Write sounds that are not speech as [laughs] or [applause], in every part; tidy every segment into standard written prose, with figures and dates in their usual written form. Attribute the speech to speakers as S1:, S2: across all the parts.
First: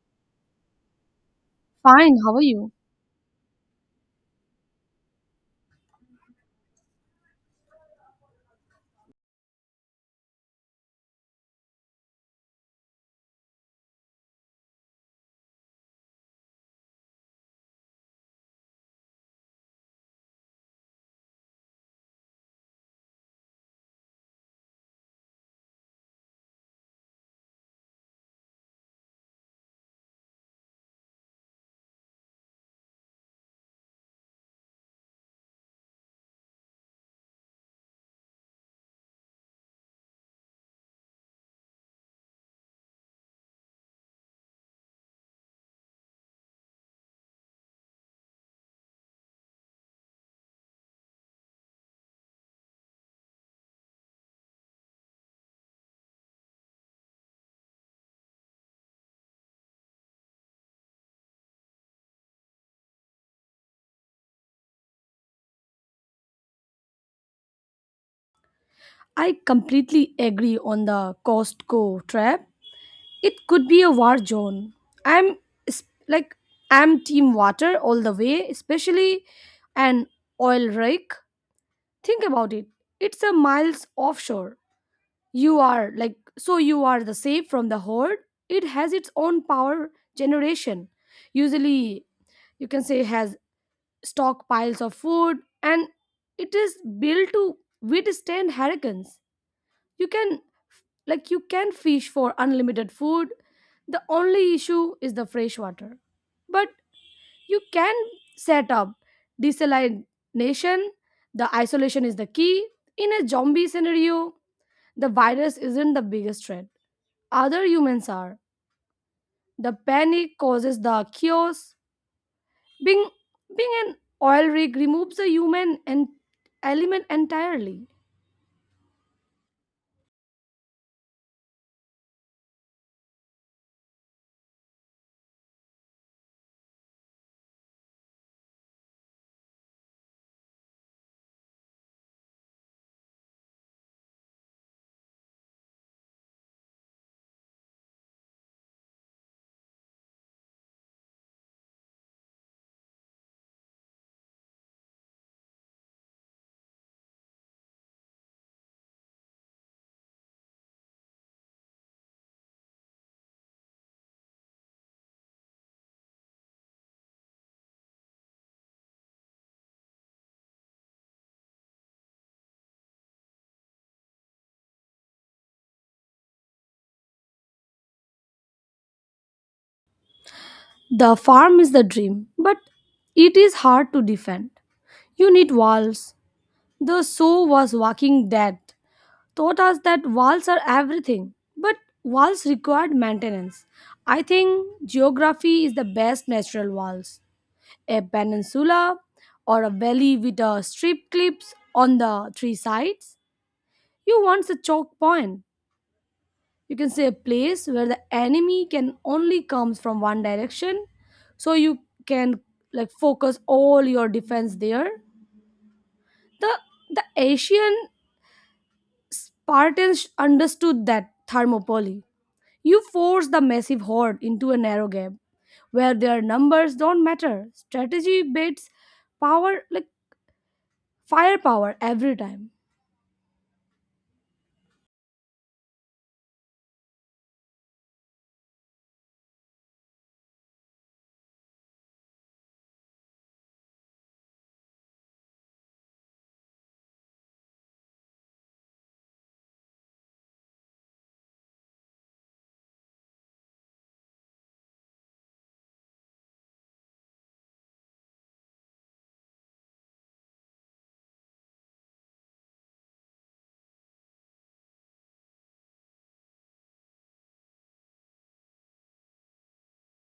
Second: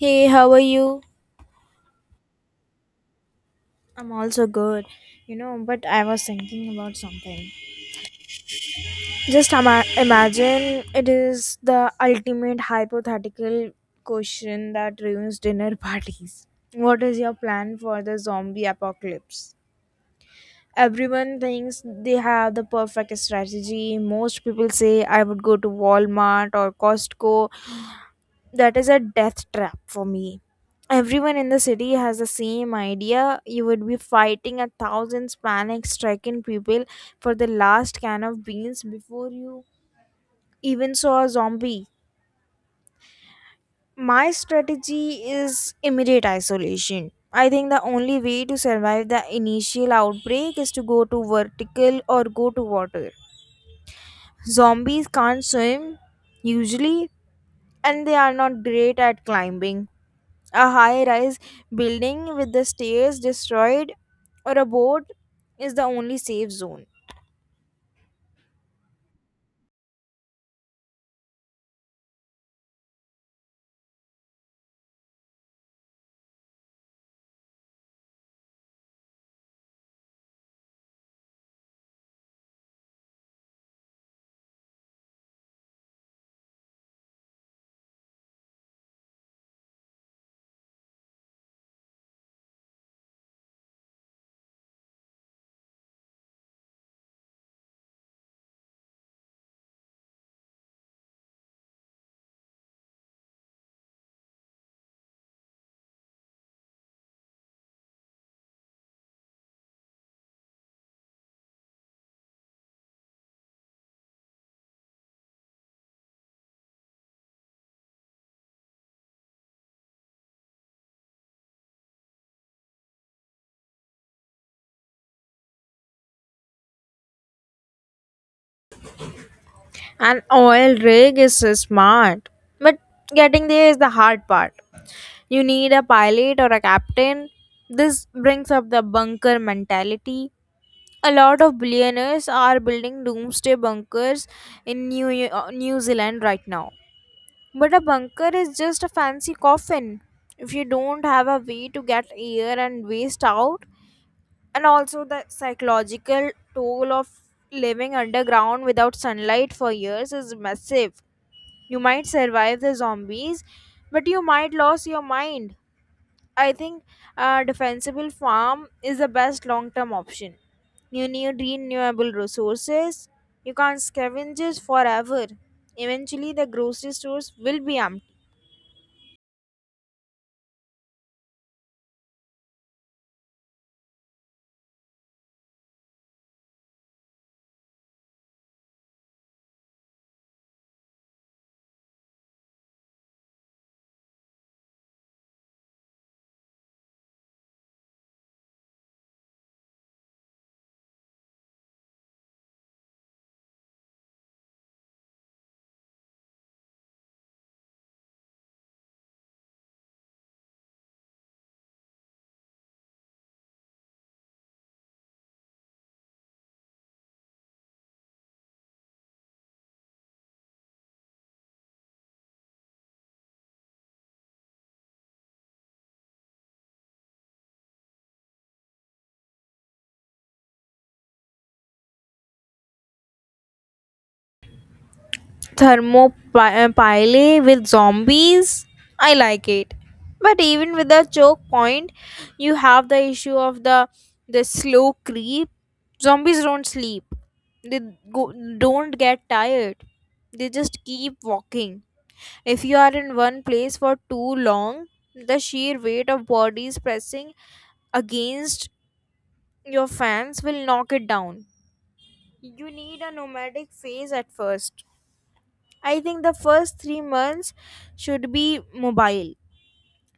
S1: Hey, how are you?
S2: Fine, how are you?
S1: I'm also good, you know, but I was thinking about something. Just imagine it is the ultimate hypothetical question that ruins dinner [laughs] parties. What is your plan for the zombie apocalypse? Everyone thinks they have the perfect strategy. Most people say I would go to Walmart or Costco. That is a death trap for me. Everyone in the city has the same idea. You would be fighting 1,000 panic stricken people for the last can of beans before you even saw a zombie. My strategy is immediate isolation. I think the only way to survive the initial outbreak is to go to vertical or go to water. Zombies can't swim, usually, and they are not great at climbing a high rise building with the stairs destroyed, or a boat is the only safe zone.
S2: I completely agree on the Costco trap. It could be a war zone. I'm s- like I'm team water all the way, especially an oil rig. Think about it. It's a miles offshore. You are like so you are the safe from the horde. It has its own power generation. Usually you can say has stockpiles of food, and it is built to withstand hurricanes. You can like you can fish for unlimited food. The only issue is the fresh water, but you can set up desalination. The isolation is the key in a zombie scenario. The virus isn't the biggest threat, other humans are. The panic causes the chaos. Being being an oil rig removes the human and element entirely.
S1: An oil rig is so smart, but getting there is the hard part. You need a pilot or a captain. This brings up the bunker mentality. A lot of billionaires are building doomsday bunkers in New Zealand right now. But a bunker is just a fancy coffin. If you don't have a way to get air and waste out, and also the psychological toll of living underground without sunlight for years is massive, you might survive the zombies, but you might lose your mind. I think a defensible farm is the best long term option. You need renewable resources. You can't scavenge forever. Eventually the grocery stores will be empty.
S2: The farm is the dream, but it is hard to defend. You need walls. The show was Walking Dead taught us that walls are everything, but walls required maintenance. I think geography is the best natural walls. A peninsula or a valley with a strip clips on the three sides. You want a choke point. You can say a place where the enemy can only comes from one direction, so you can like focus all your defense there. The the Asian Partilles understood that thermopylae. You force the massive horde into a narrow gap where their numbers don't matter. Strategy beats power, like firepower, every time.
S1: Thermopylae with zombies, I like it. But even with the choke point, you have the issue of the slow creep. Zombies don't sleep, they go, don't get tired, they just keep walking. If you are in one place for too long, the sheer weight of bodies pressing against your fans will knock it down. You need a nomadic phase at first. I think the first 3 months should be mobile.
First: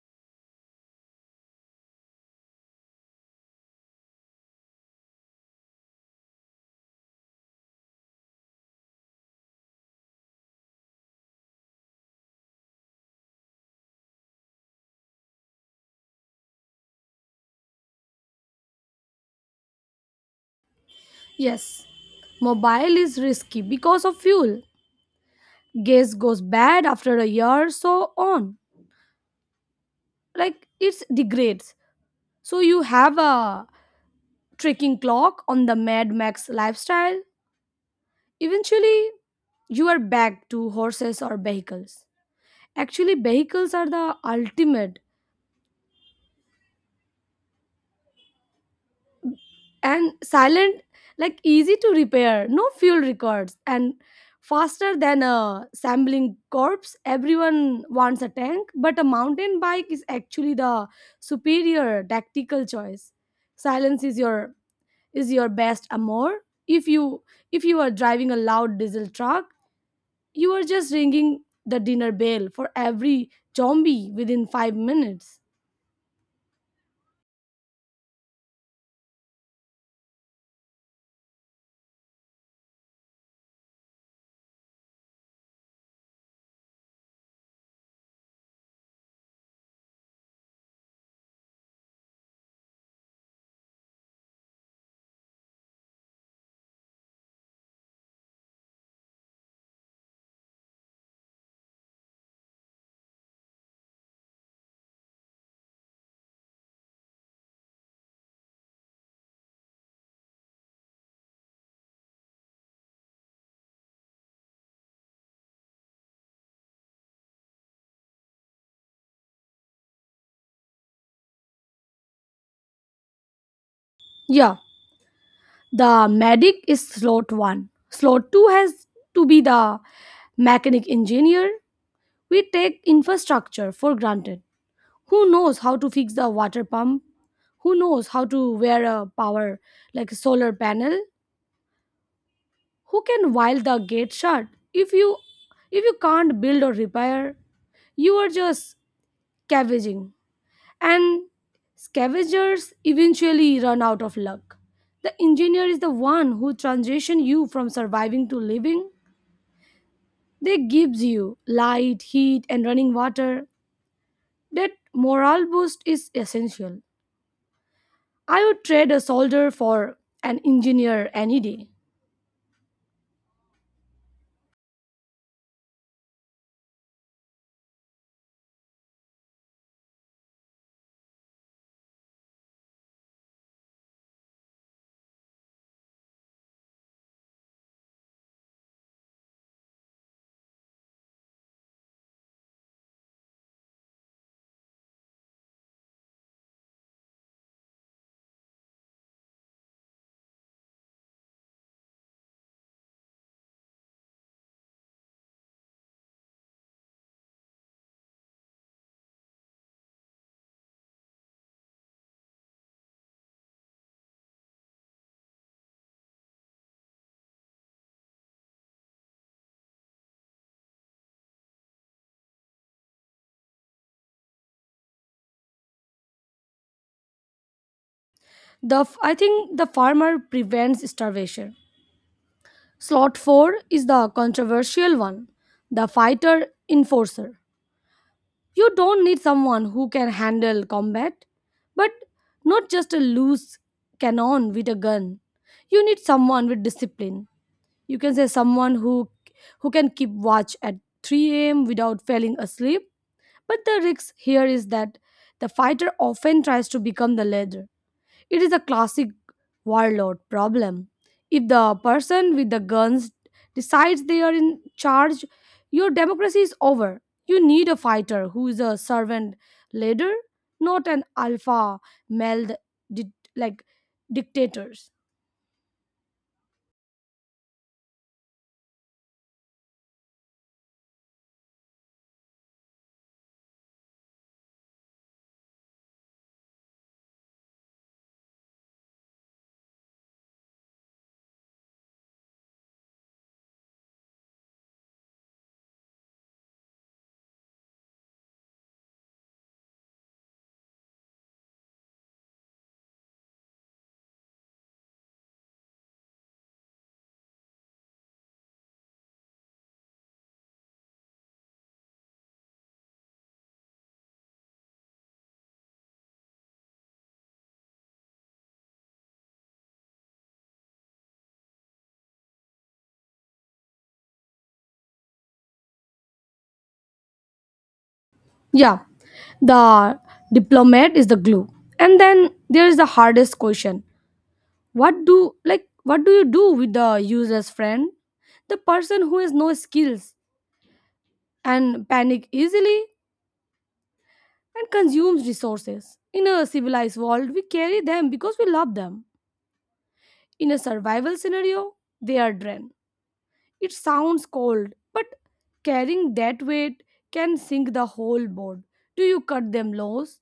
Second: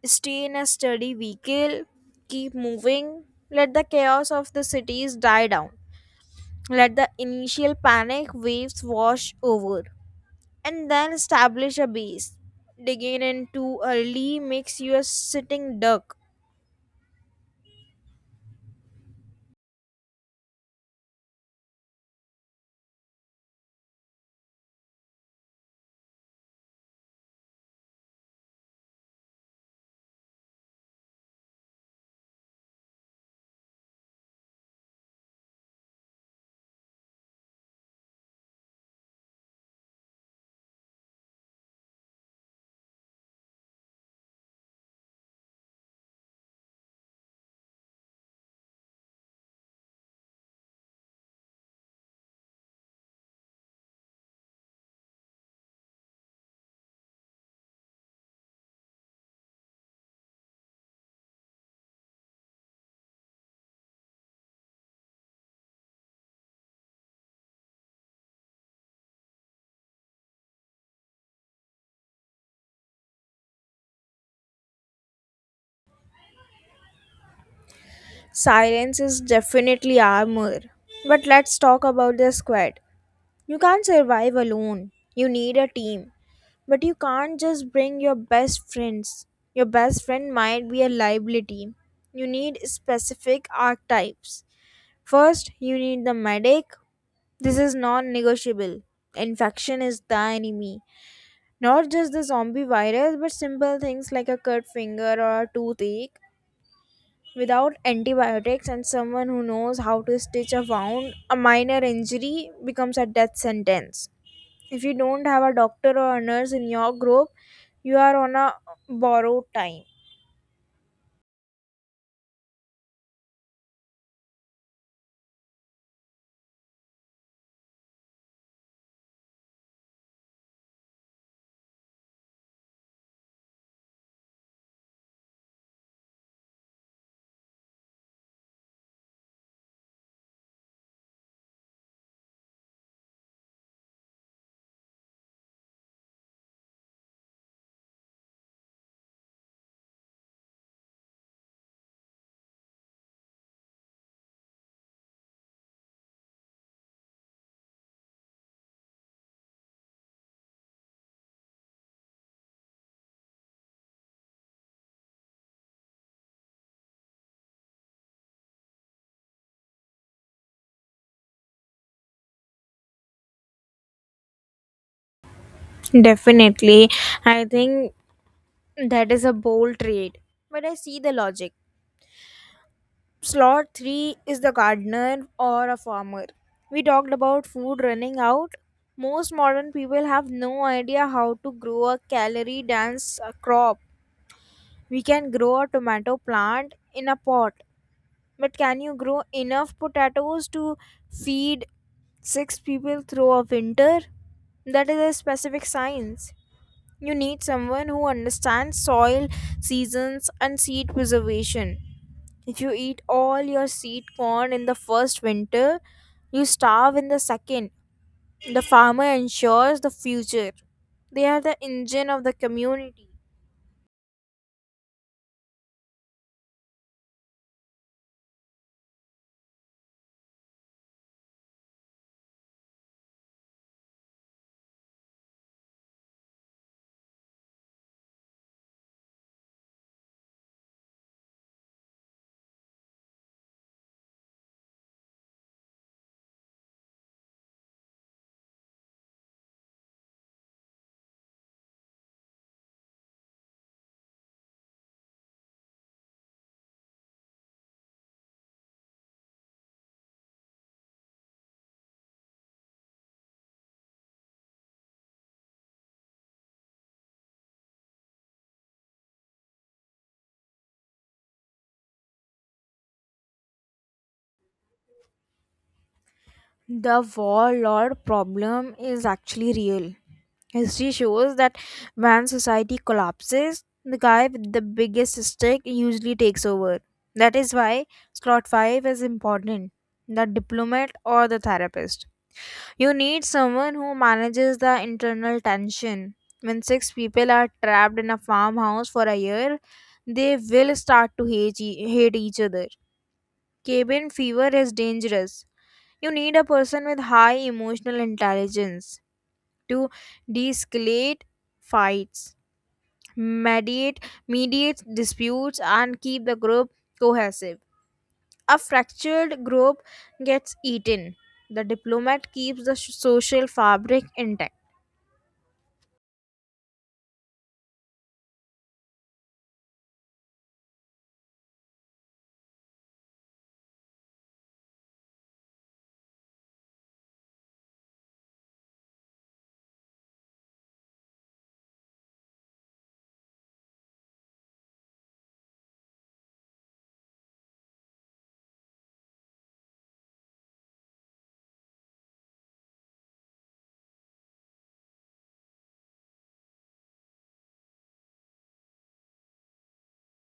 S1: Stay in a steady vehicle, keep moving, let the chaos of the cities die down, let the initial panic waves wash over, and then establish a base. Digging in too early makes you a sitting duck.
S2: Yes, mobile is risky because of fuel. Gas goes bad after a year, so on. Like it degrades. So you have a tracking clock on the Mad Max lifestyle. Eventually, you are back to horses or vehicles. Actually, vehicles are the ultimate and silent, like easy to repair, no fuel records, and faster than a sampling corpse. Everyone wants a tank, but a mountain bike is actually the superior tactical choice. Silence is your best amour. If you if you are driving a loud diesel truck, you are just ringing the dinner bell for every zombie within 5 minutes.
S1: Silence is definitely armor. But let's talk about the squad. You can't survive alone, you need a team. But you can't just bring your best friends. Your best friend might be a liability. You need specific archetypes. First, you need the medic. This is non negotiable. Infection is the enemy. Not just the zombie virus, but simple things like a cut finger or a toothache. Without antibiotics and someone who knows how to stitch a wound, a minor injury becomes a death sentence. If you don't have a doctor or a nurse in your group, you are on a borrowed time.
S2: Yeah, the medic is slot one. Slot two has to be the mechanic engineer. We take infrastructure for granted. Who knows how to fix the water pump? Who knows how to wear a power like a solar panel? Who can weld the gate shut? If you if you can't build or repair, you are just scavenging, and scavengers eventually run out of luck. The engineer is the one who transition you from surviving to living. They gives you light, heat, and running water. That morale boost is essential. I would trade a soldier for an engineer any day.
S1: Definitely. I think that is a bold trade. But I see the logic. Slot 3 is the gardener or a farmer. We talked about food running out. Most modern people have no idea how to grow a calorie dense crop. We can grow a tomato plant in a pot. But can you grow enough potatoes to feed six people through a winter? That is a specific science. You need someone who understands soil, seasons, and seed preservation. If you eat all your seed corn in the first winter, you starve in the second. The farmer ensures the future. They are the engine of the community.
S2: I think the farmer prevents starvation. Slot 4 is the controversial one, the fighter enforcer. You don't need someone who can handle combat, but not just a loose cannon with a gun. You need someone with discipline. You can say someone who can keep watch at 3 a.m. without falling asleep. But the risk here is that the fighter often tries to become the leader. It is a classic warlord problem. If the person with the guns decides they are in charge, your democracy is over. You need a fighter who is a servant leader, not an alpha male like dictators.
S1: The warlord problem is actually real. History shows that when society collapses, the guy with the biggest stick usually takes over. That is why slot 5 is important, the diplomat or the therapist. You need someone who manages the internal tension. When six people are trapped in a farmhouse for a year, they will start to hate each other. Cabin fever is dangerous. You need a person with high emotional intelligence to de-escalate fights, mediate mediate disputes, and keep the group cohesive. A fractured group gets eaten. The diplomat keeps the social fabric intact.
S2: Yeah, the diplomat is the glue. And then there is the hardest question. What do you do with the useless friend? The person who has no skills and panic easily and consumes resources. In a civilized world, we carry them because we love them. In a survival scenario, they are drained. It sounds cold, but carrying that weight can sink the whole board. Do you cut them loose?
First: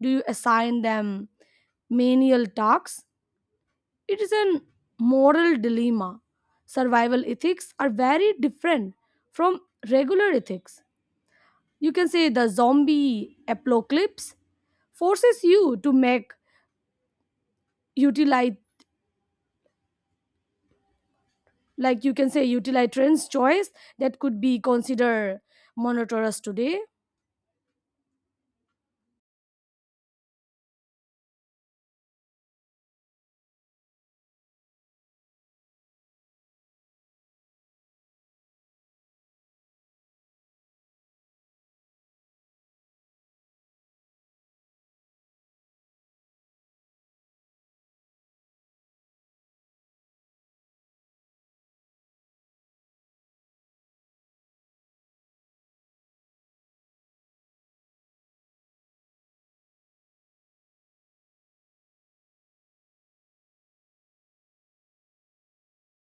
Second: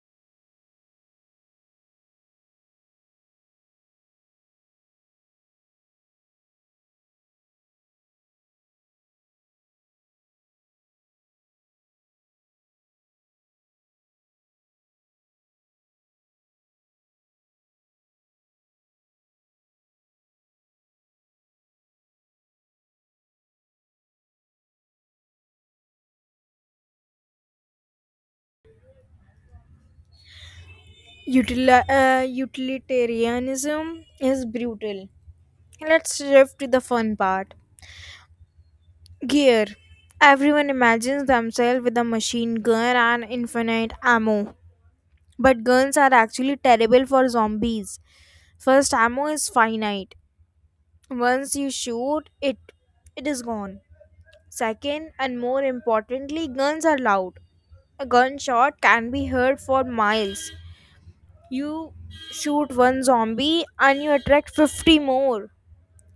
S2: Do you assign them menial tasks? It is an moral dilemma. Survival ethics are very different from regular ethics. You can say the zombie apocalypse forces you to make utilize, like you can say utilize trends choice that could be considered monotonous today.
S1: Utilitarianism is brutal. Let's shift to the fun part. Gear. Everyone imagines themselves with a machine gun and infinite ammo. But guns are actually terrible for zombies. First, ammo is finite. Once you shoot, it is gone. Second, and more importantly, guns are loud. A gunshot can be heard for miles. You shoot one zombie and you attract 50 more.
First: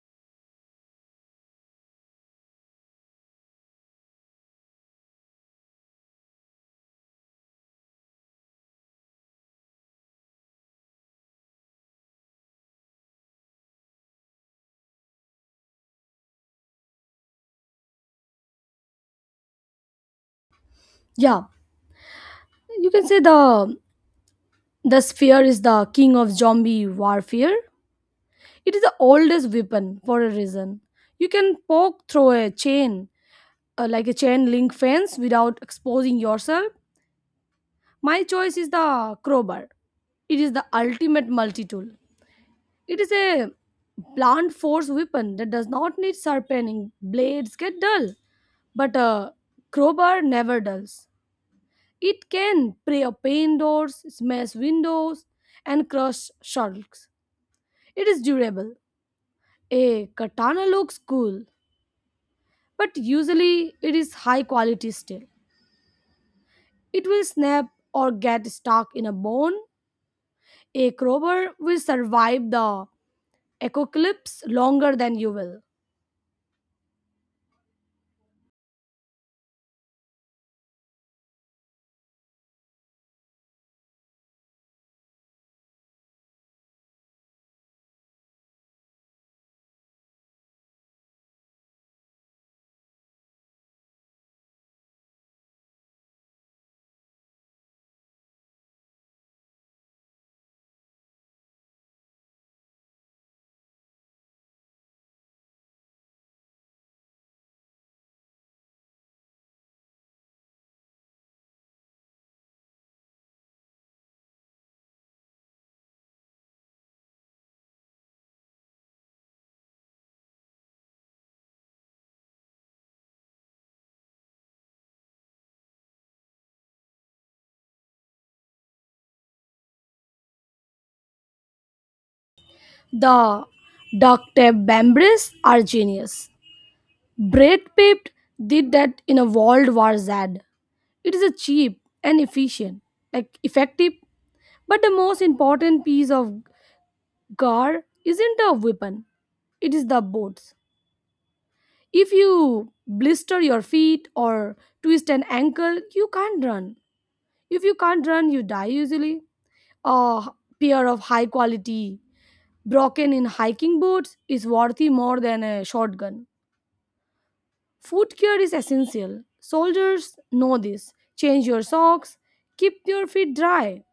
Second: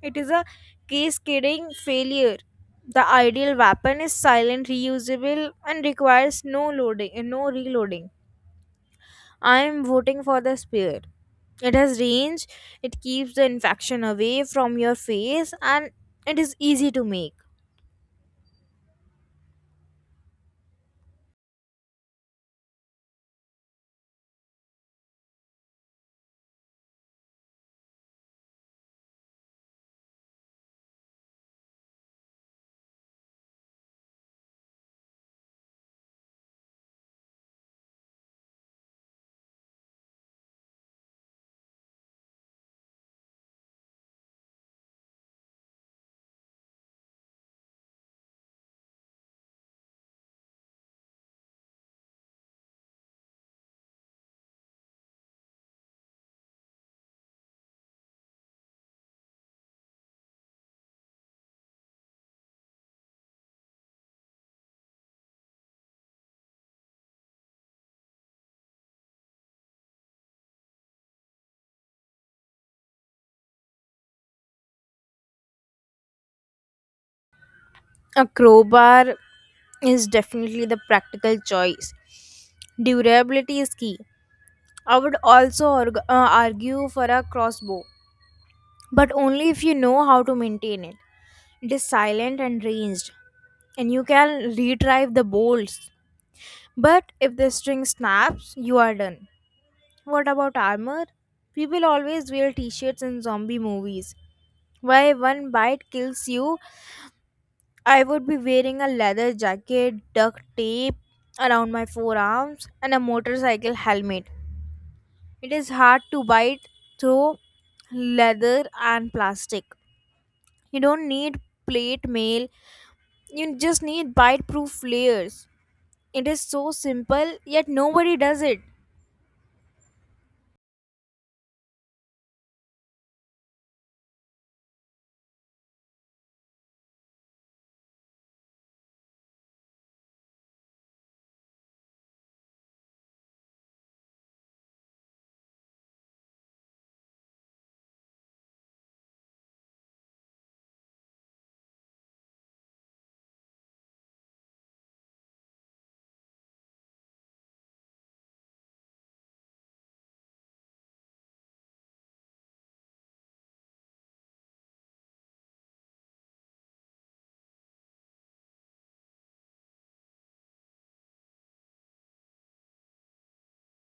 S1: It is a cascading failure. The ideal weapon is silent, reusable, and requires no loading, no reloading. I am voting for the spear. It has range, it keeps the infection away from your face, and it is easy to make.
S2: Yeah, you can say the sphere is the king of zombie warfare. It is the oldest weapon for a reason. You can poke through a chain, like a chain link fence, without exposing yourself. My choice is the crowbar. It is the ultimate multi-tool. It is a blunt force weapon that does not need sharpening. Blades get dull, but a crowbar never dulls. It can prey upon doors, smash windows, and crush sharks. It is durable. A katana looks cool, but usually it is high quality steel. It will snap or get stuck in a bone. A crowbar will survive the apocalypse longer than you will.
S1: A crowbar is definitely the practical choice. Durability is key. I would also argue for a crossbow, but only if you know how to maintain it. It is silent and ranged, and you can retrieve the bolts. But if the string snaps, you are done. What about armor? People always wear t shirts in zombie movies. Why one bite kills you? I would be wearing a leather jacket, duct tape around my forearms, and a motorcycle helmet. It is hard to bite through leather and plastic. You don't need plate mail, you just need bite proof layers. It is so simple, yet nobody does it.
S2: The duct tape bambaries are genius. Brad Pitt did that in a World War Z. It is a cheap and efficient, like effective. But the most important piece of gar isn't a weapon, it is the boots. If you blister your feet or twist an ankle, you can't run. If you can't run, you die usually. A pair of high quality broken in hiking boots is worthy more than a shotgun. Foot care is essential. Soldiers know this. Change your socks, keep your feet dry.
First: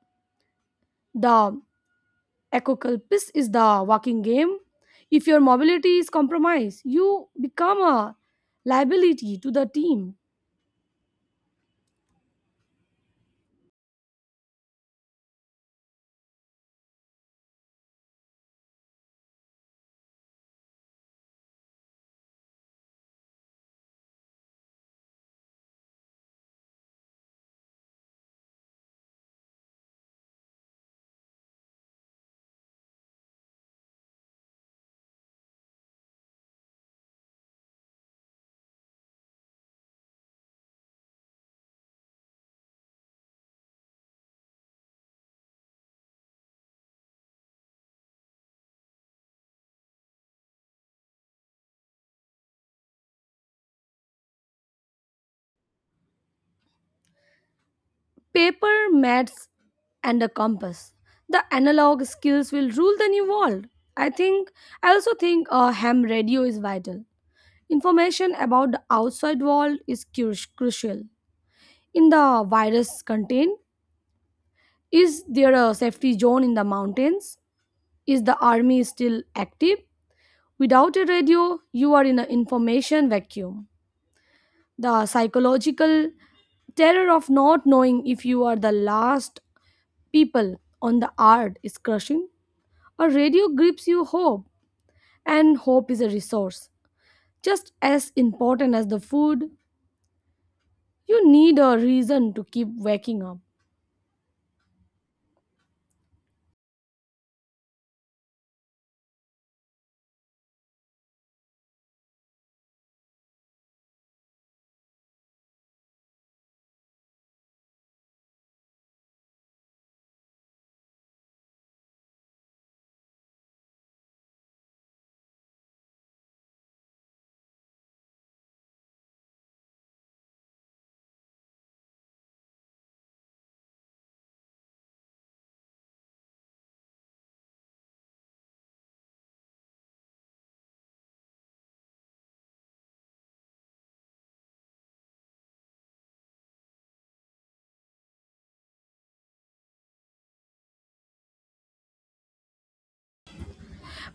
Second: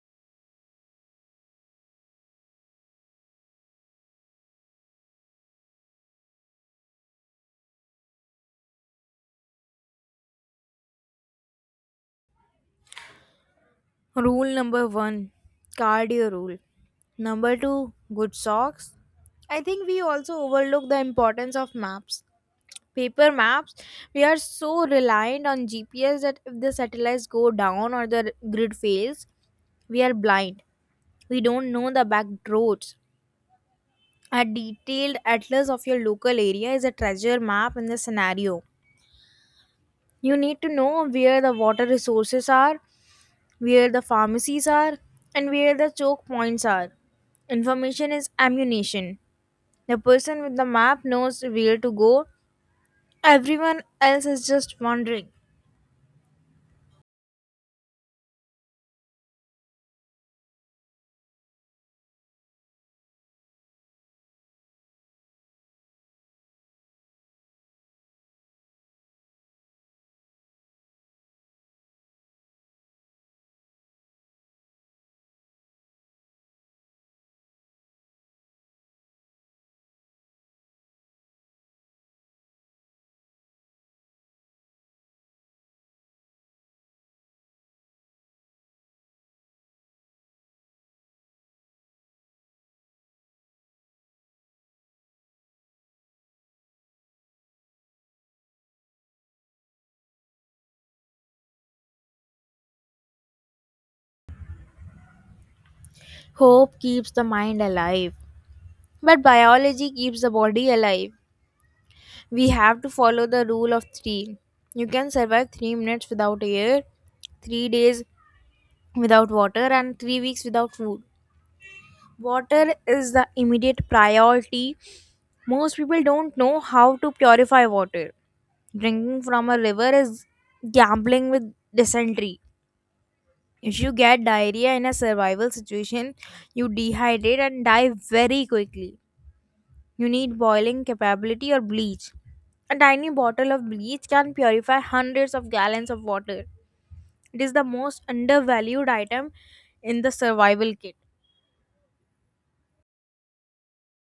S2: The Ecoculpis is the walking game. If your mobility is compromised, you become a liability to the team.
S1: Rule number one, cardio rule. Number two, good socks. I think we also overlook the importance of maps. Paper maps, we are so reliant on GPS that if the satellites go down or the grid fails, we are blind. We don't know the back roads. A detailed atlas of your local area is a treasure map in the scenario. You need to know where the water resources are, where the pharmacies are, and where the choke points are. Information is ammunition. The person with the map knows where to go, everyone else is just wandering.
S2: Paper, mats, and a compass. The analog skills will rule the new world. I think I also think a ham radio is vital. Information about the outside world is crucial. In the virus contained, is there a safety zone in the mountains? Is the army still active? Without a radio, you are in an information vacuum. The psychological terror of not knowing if you are the last people on the earth is crushing. A radio gives you hope, and hope is a resource. Just as important as the food, you need a reason to keep waking up.
S1: Hope keeps the mind alive, but biology keeps the body alive. We have to follow the rule of three. You can survive 3 minutes without air, 3 days without water, and 3 weeks without food. Water is the immediate priority. Most people don't know how to purify water. Drinking from a river is gambling with dysentery. If you get diarrhea in a survival situation, you dehydrate and die very quickly. You need boiling capability or bleach. A tiny bottle of bleach can purify hundreds of gallons of water. It is the most undervalued item in the survival kit.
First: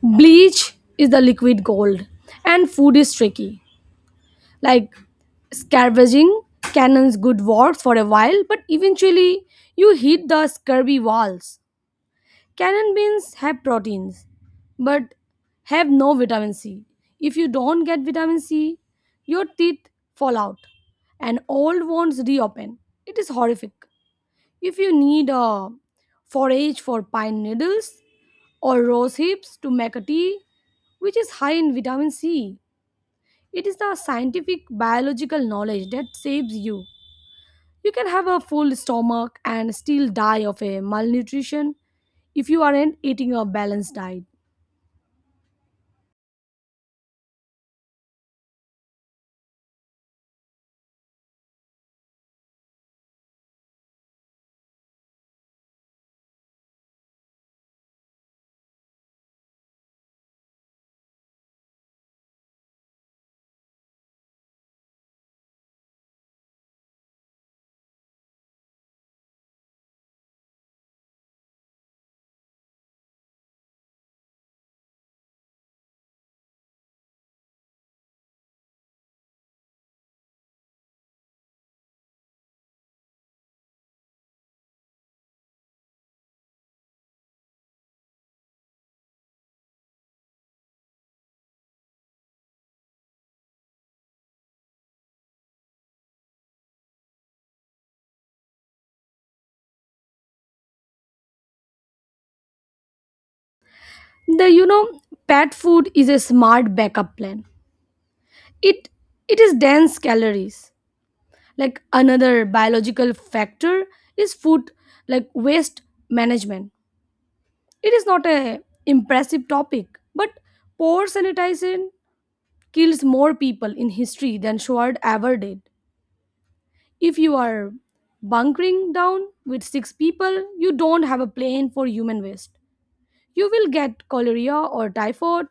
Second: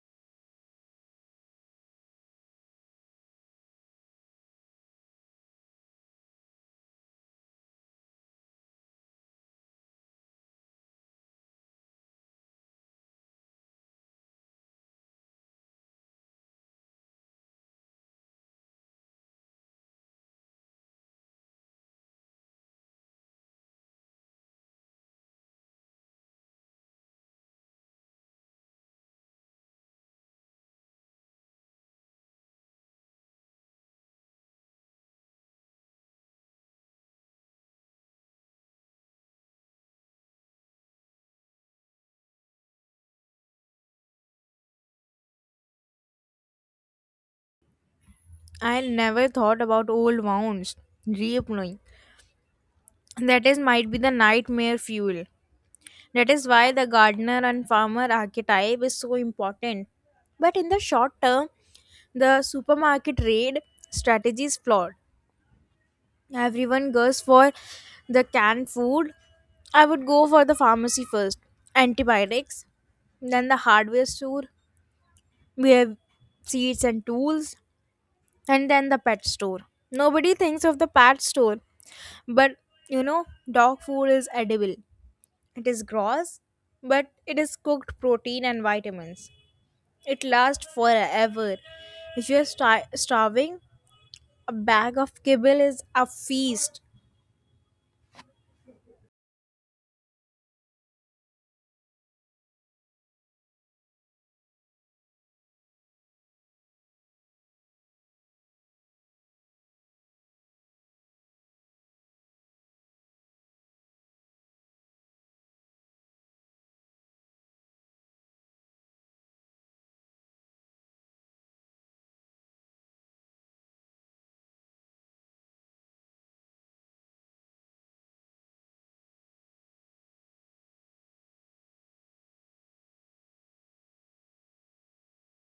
S2: Bleach is the liquid gold, and food is tricky. Like scavenging cannons good work for a while, but eventually you hit the scurvy walls. Cannon beans have proteins, but have no vitamin c. If you don't get vitamin c, your teeth fall out and old wounds reopen. It is horrific. If you need a forage for pine needles or rose hips to make a tea, which is high in vitamin c, it is the scientific biological knowledge that saves you. You can have a full stomach and still die of a malnutrition if you aren't eating a balanced diet.
S1: I never thought about old wounds reapplying. That is might be the nightmare fuel. That is why the gardener and farmer archetype is so important. But in the short term, the supermarket raid strategy is flawed. Everyone goes for the canned food. I would go for the pharmacy first, antibiotics, then the hardware store. We have seeds and tools, and then the pet store. Nobody thinks of the pet store, but, you know, dog food is edible. It is gross, but it is cooked protein and vitamins. It lasts forever. If you're starving, a bag of kibble is a feast.
S2: The pet food is a smart backup plan. It it is dense calories. Like another biological factor is food like waste management. It is not a impressive topic, but poor sanitation kills more people in history than Schwab ever did. If you are bunkering down with six people, you don't have a plan for human waste. You will get cholera or typhoid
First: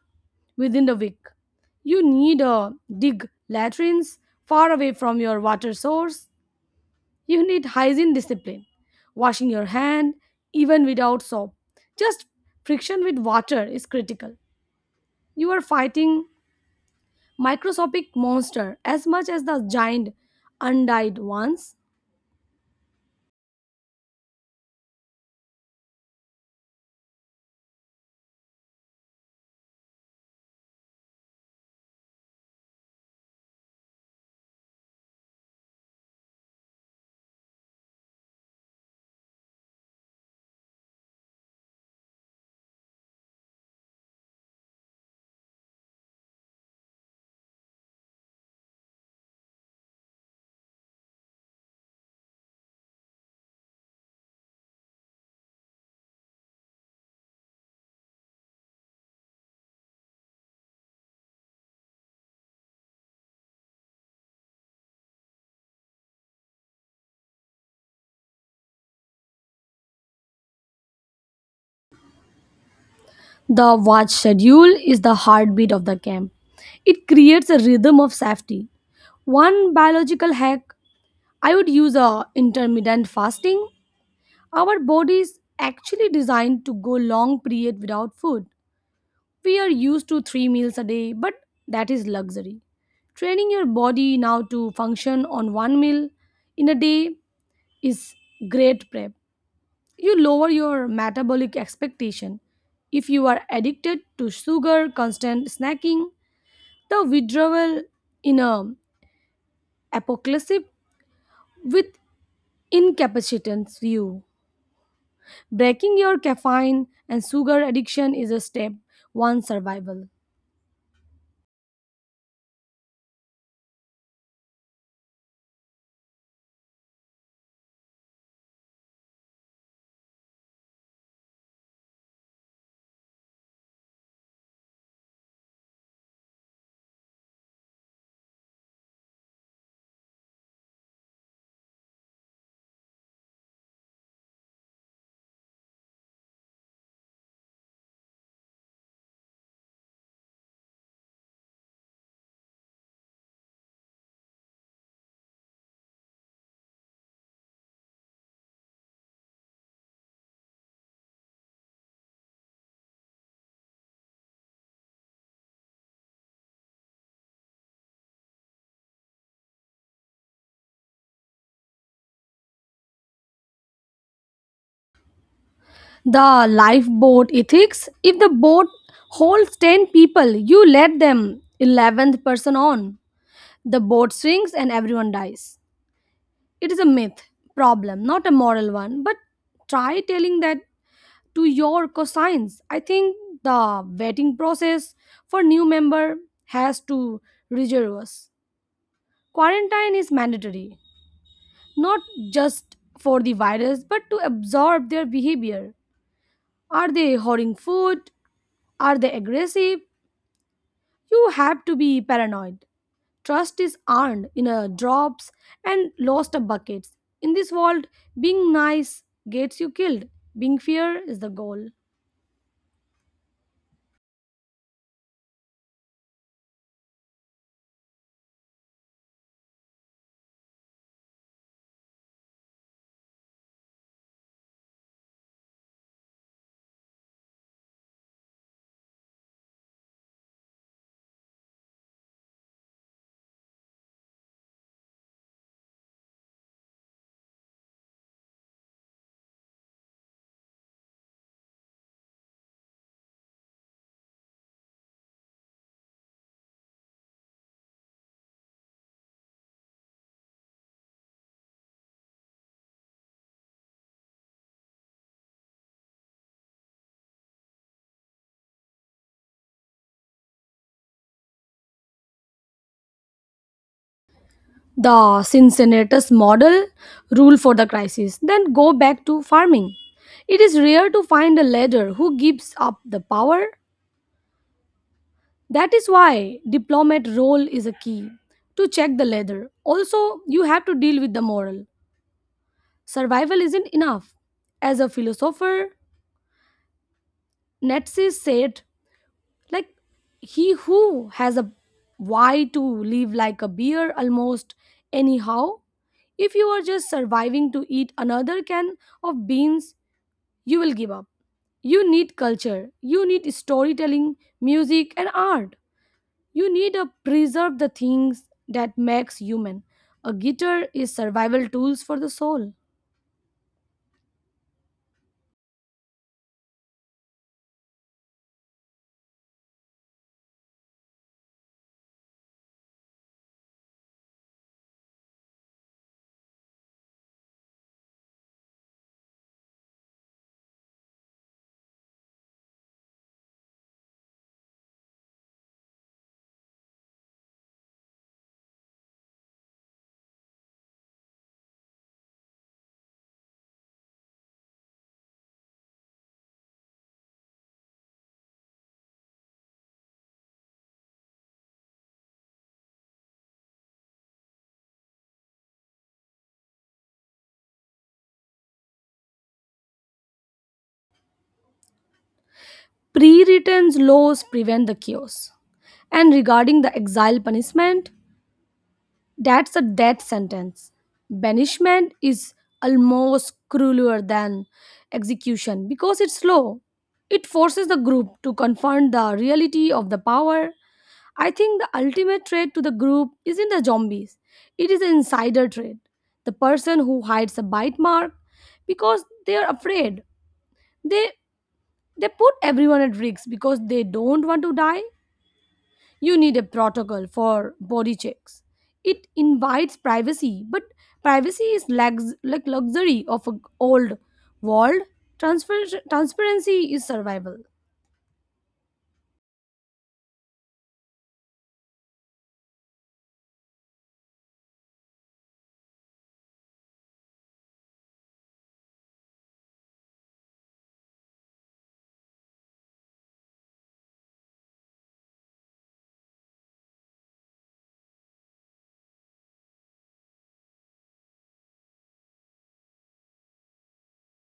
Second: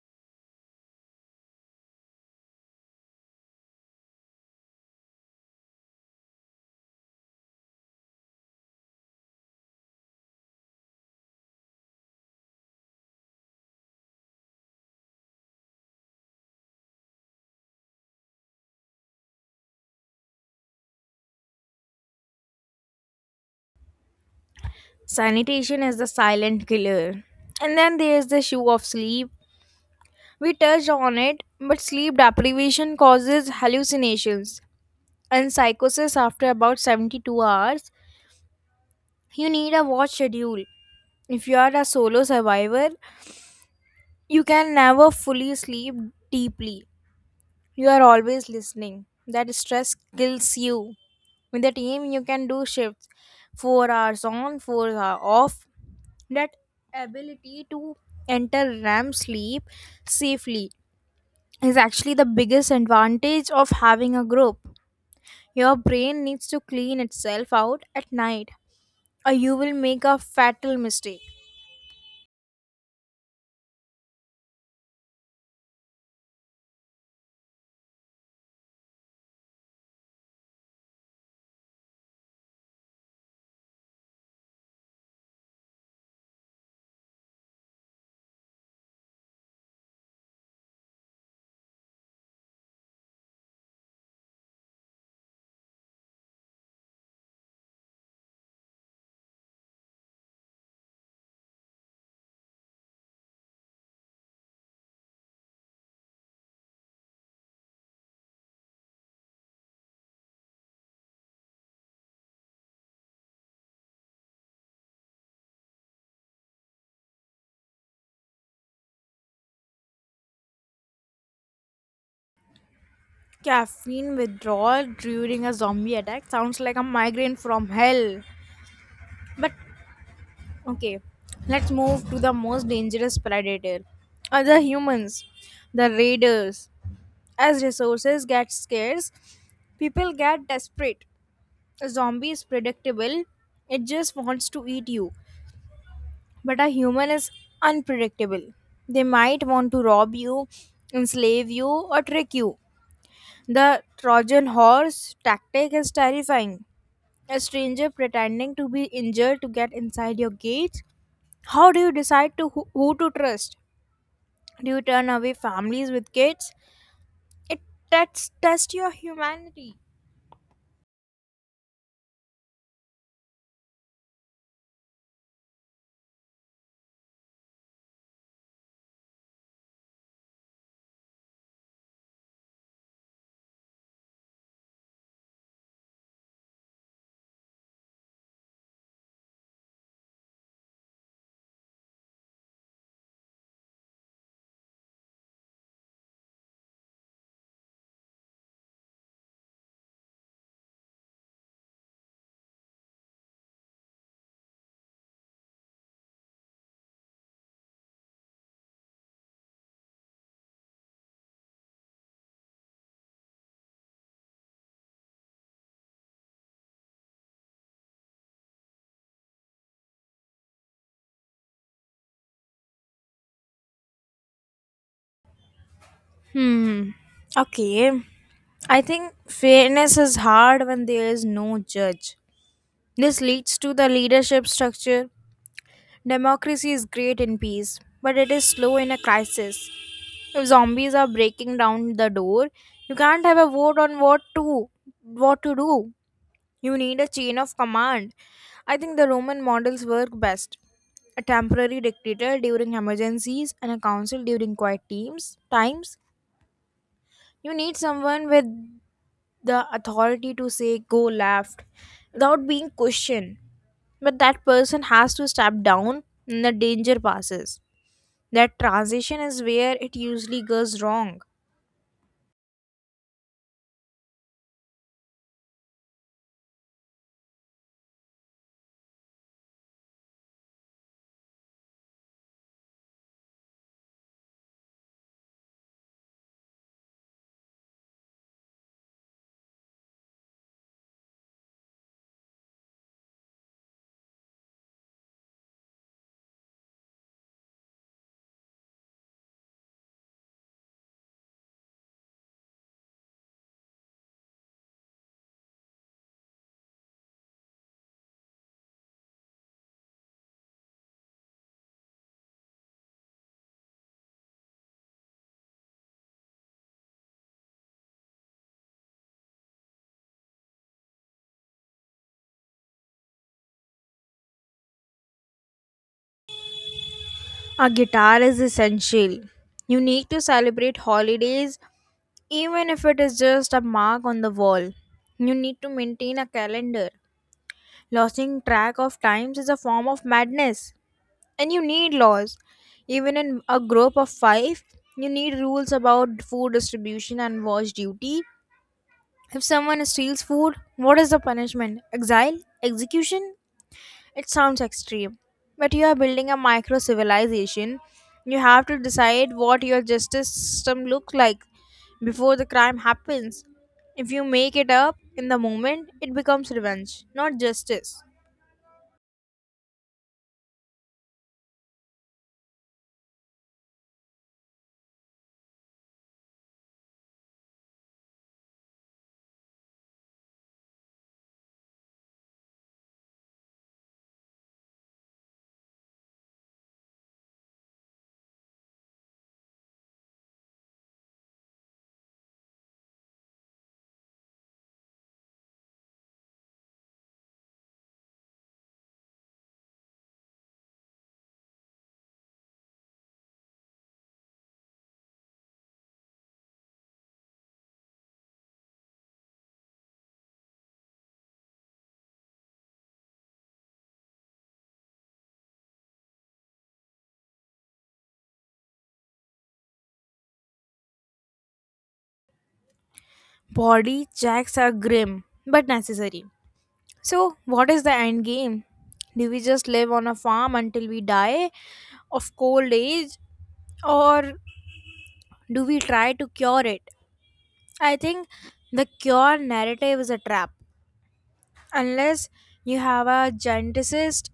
S2: within the week. You need a dig latrines far away from your water source. You need hygiene discipline, washing your hand even without soap. Just friction with water is critical. You are fighting microscopic monster as much as the giant undyed ones.
S1: Sanitation is the silent killer. And then there's the issue of sleep. We touched on it, but sleep deprivation causes hallucinations and psychosis after about 72 hours. You need a watch schedule. If you are a solo survivor, you can never fully sleep deeply. You are always listening. That stress kills you. With the team, you can do shifts, 4 hours on, 4 hours off. That ability to enter REM sleep safely is actually the biggest advantage of having a group. Your brain needs to clean itself out at night, or you will make a fatal mistake.
S2: The watch schedule is the heartbeat of the camp. It creates a rhythm of safety. One biological hack I would use a intermittent fasting. Our body is actually designed to go long period without food. We are used to 3 meals a day, but that is luxury. Training your body now to function on one meal in a day is great prep. You lower your metabolic expectation if you are addicted to sugar, constant snacking. The withdrawal in a apocalypse with incapacitance view. Breaking your caffeine and sugar addiction is a step one survival.
S1: Caffeine withdrawal during a zombie attack sounds like a migraine from hell. But okay, let's move to the most dangerous predator. Other humans, the raiders. As resources get scarce, people get desperate. A zombie is predictable, it just wants to eat you. But a human is unpredictable. They might want to rob you, enslave you, or trick you. The Trojan horse tactic is terrifying. A stranger pretending to be injured to get inside your gate. How do you decide to who to trust? Do you turn away families with kids? It tests test your humanity.
S2: The lifeboat ethics. If the boat holds 10 people, you let them 11th person on. The boat sinks and everyone dies. It is a myth problem, not a moral one, but try telling that to your cosigns. I think the vetting process for new member has to rigorous. Quarantine is mandatory, not just for the virus, but to absorb their behavior. Are they hoarding food? Are they aggressive? You have to be paranoid. Trust is earned in a drops and lost of buckets. In this world, being nice gets you killed. Being fair is the goal.
S1: Hmm. Okay. I think fairness is hard when there is no judge. This leads to the leadership structure. Democracy is great in peace, but it is slow in a crisis. If zombies are breaking down the door, you can't have a vote on what to do. You need a chain of command. I think the Roman models work best. A temporary dictator during emergencies and a council during quiet teams times. You need someone with the authority to say go left without being questioned. But that person has to step down when the danger passes. That transition is where it usually goes wrong.
S2: The Cincinnatus model, rule for the crisis, then go back to farming. It is rare to find a leader who gives up the power. That is why diplomat role is a key to check the leader. Also, you have to deal with the moral. Survival isn't enough. As a philosopher, Nietzsche said, like he who has a why to live like a beer almost anyhow. If you are just surviving to eat another can of beans, you will give up. You need culture. You need storytelling, music, and art. You need to preserve the things that makes human. A guitar is survival tools for the soul.
S1: A guitar is essential. You need to celebrate holidays. Even if it is just a mark on the wall, you need to maintain a calendar. Losing track of times is a form of madness, and you need laws. Even in a group of five, you need rules about food distribution and wash duty. If someone steals food, what is the punishment? Exile? Execution? It sounds extreme, but you are building a micro civilization. You have to decide what your justice system looks like before the crime happens. If you make it up in the moment, it becomes revenge, not justice.
S2: Pre-written laws prevent the chaos. And regarding the exile punishment, that's a death sentence. Banishment is almost crueler than execution because it's slow. It forces the group to confront the reality of the power. I think the ultimate threat to the group isn't the zombies, it is the insider threat. The person who hides a bite mark because they are afraid. They they put everyone at risk because they don't want to die. You need a protocol for body checks. It invites privacy, but privacy is like luxury of an old world. Transparency is survival.
S1: Body checks are grim but necessary. So, what is the end game? Do we just live on a farm until we die of cold age, or do we try to cure it? I think the cure narrative is a trap. Unless you have a geneticist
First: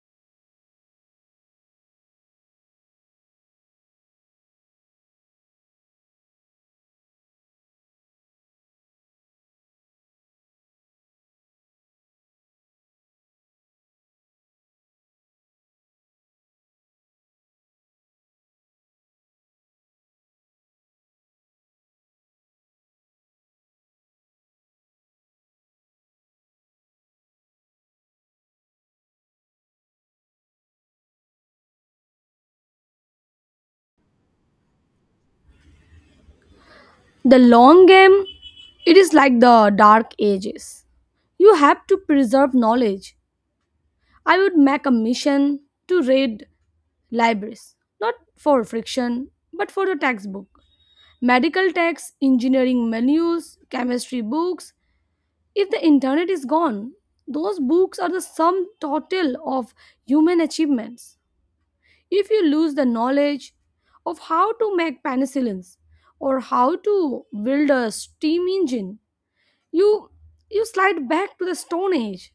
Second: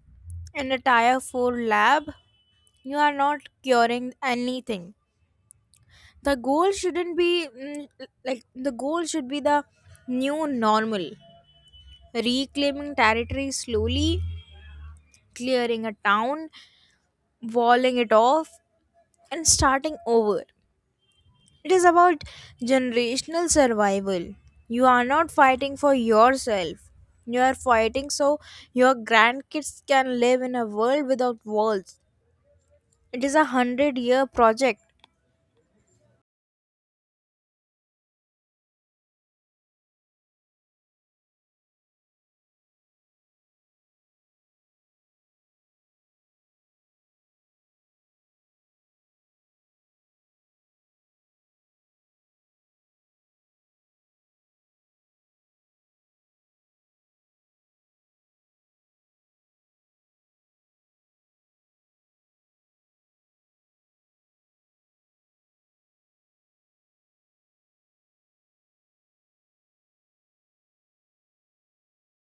S1: in a tier 4 lab, you are not curing anything. The goal shouldn't be like, the goal should be the new normal. Reclaiming territory slowly, clearing a town, walling it off, and starting over. It is about generational survival. You are not fighting for yourself. You are fighting so your grandkids can live in a world without walls. It is a 100-year project.
S2: The long game, it is like the dark ages. You have to preserve knowledge. I would make a mission to raid libraries, not for friction, but for the textbook. Medical texts, engineering manuals, chemistry books. If the internet is gone, those books are the sum total of human achievements. If you lose the knowledge of how to make penicillins or how to build a steam engine, you you slide back to the stone age.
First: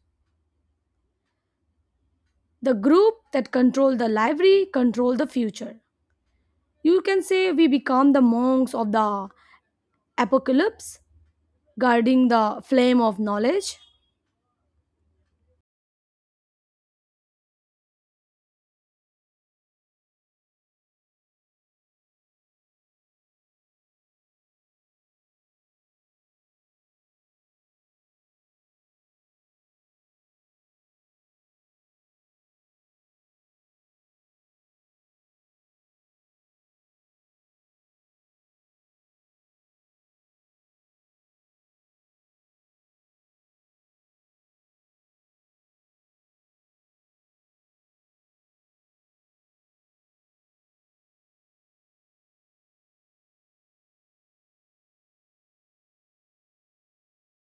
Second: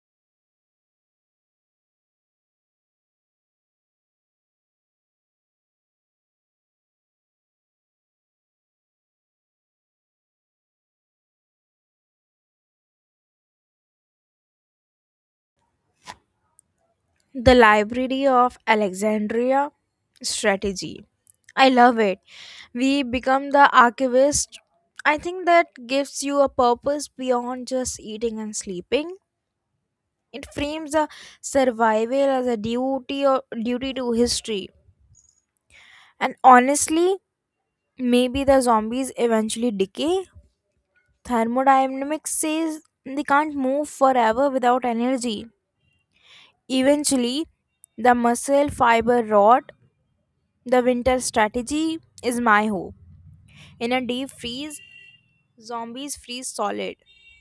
S2: The group that control the library control the future. You can say we become the monks of the apocalypse, guarding the flame of knowledge.
S1: The Library of Alexandria strategy. I love it. We become the archivist. I think that gives you a purpose beyond just eating and sleeping. It frames the survival as a duty to history. And honestly, maybe the zombies eventually decay. Thermodynamics says they can't move forever without energy. Eventually, the muscle fiber rot. The winter strategy is my hope. In a deep freeze, zombies freeze solid.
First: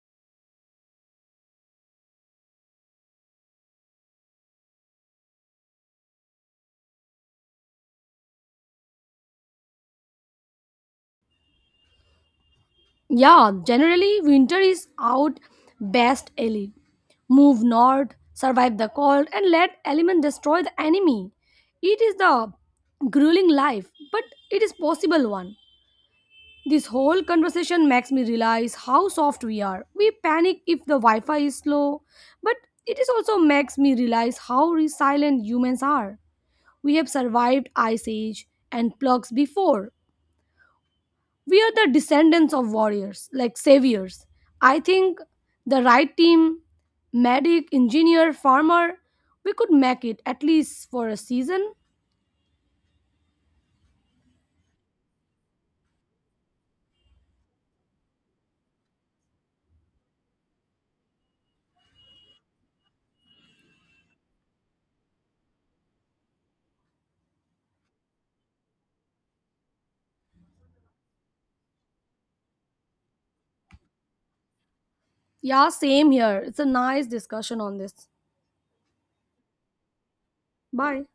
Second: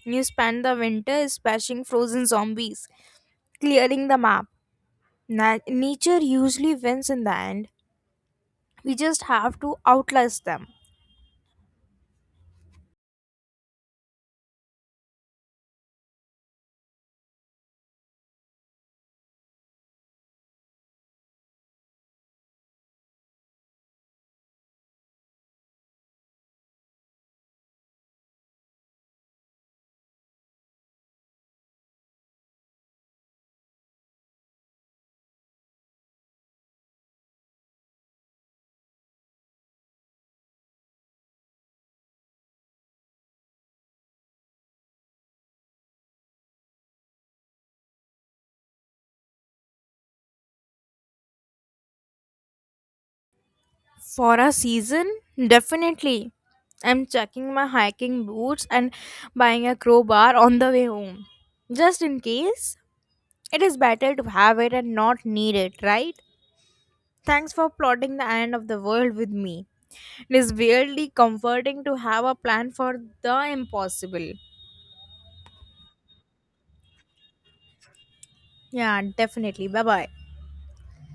S1: You spend the winter smashing frozen zombies, clearing the map. Nature usually wins in the end. We just have to outlast them.
S2: Yeah, generally winter is out best ally. Move north, survive the cold, and let element destroy the enemy. It is the grueling life, but it is possible one. This whole conversation makes me realize how soft we are. We panic if the Wi-Fi is slow, but it is also makes me realize how resilient humans are. We have survived ice age and plugs before. We are the descendants of warriors, like saviors. I think the right team, medic, engineer, farmer, we could make it at least for a season.
S1: For a season, definitely. I'm checking my hiking boots and buying a crowbar on the way home. Just in case, it is better to have it and not need it, right? Thanks for plotting the end of the world with me. It is weirdly comforting to have a plan for the impossible.
S2: Yeah, same here. It's a nice discussion on this.
S1: Yeah, definitely. Bye bye.
S2: Bye.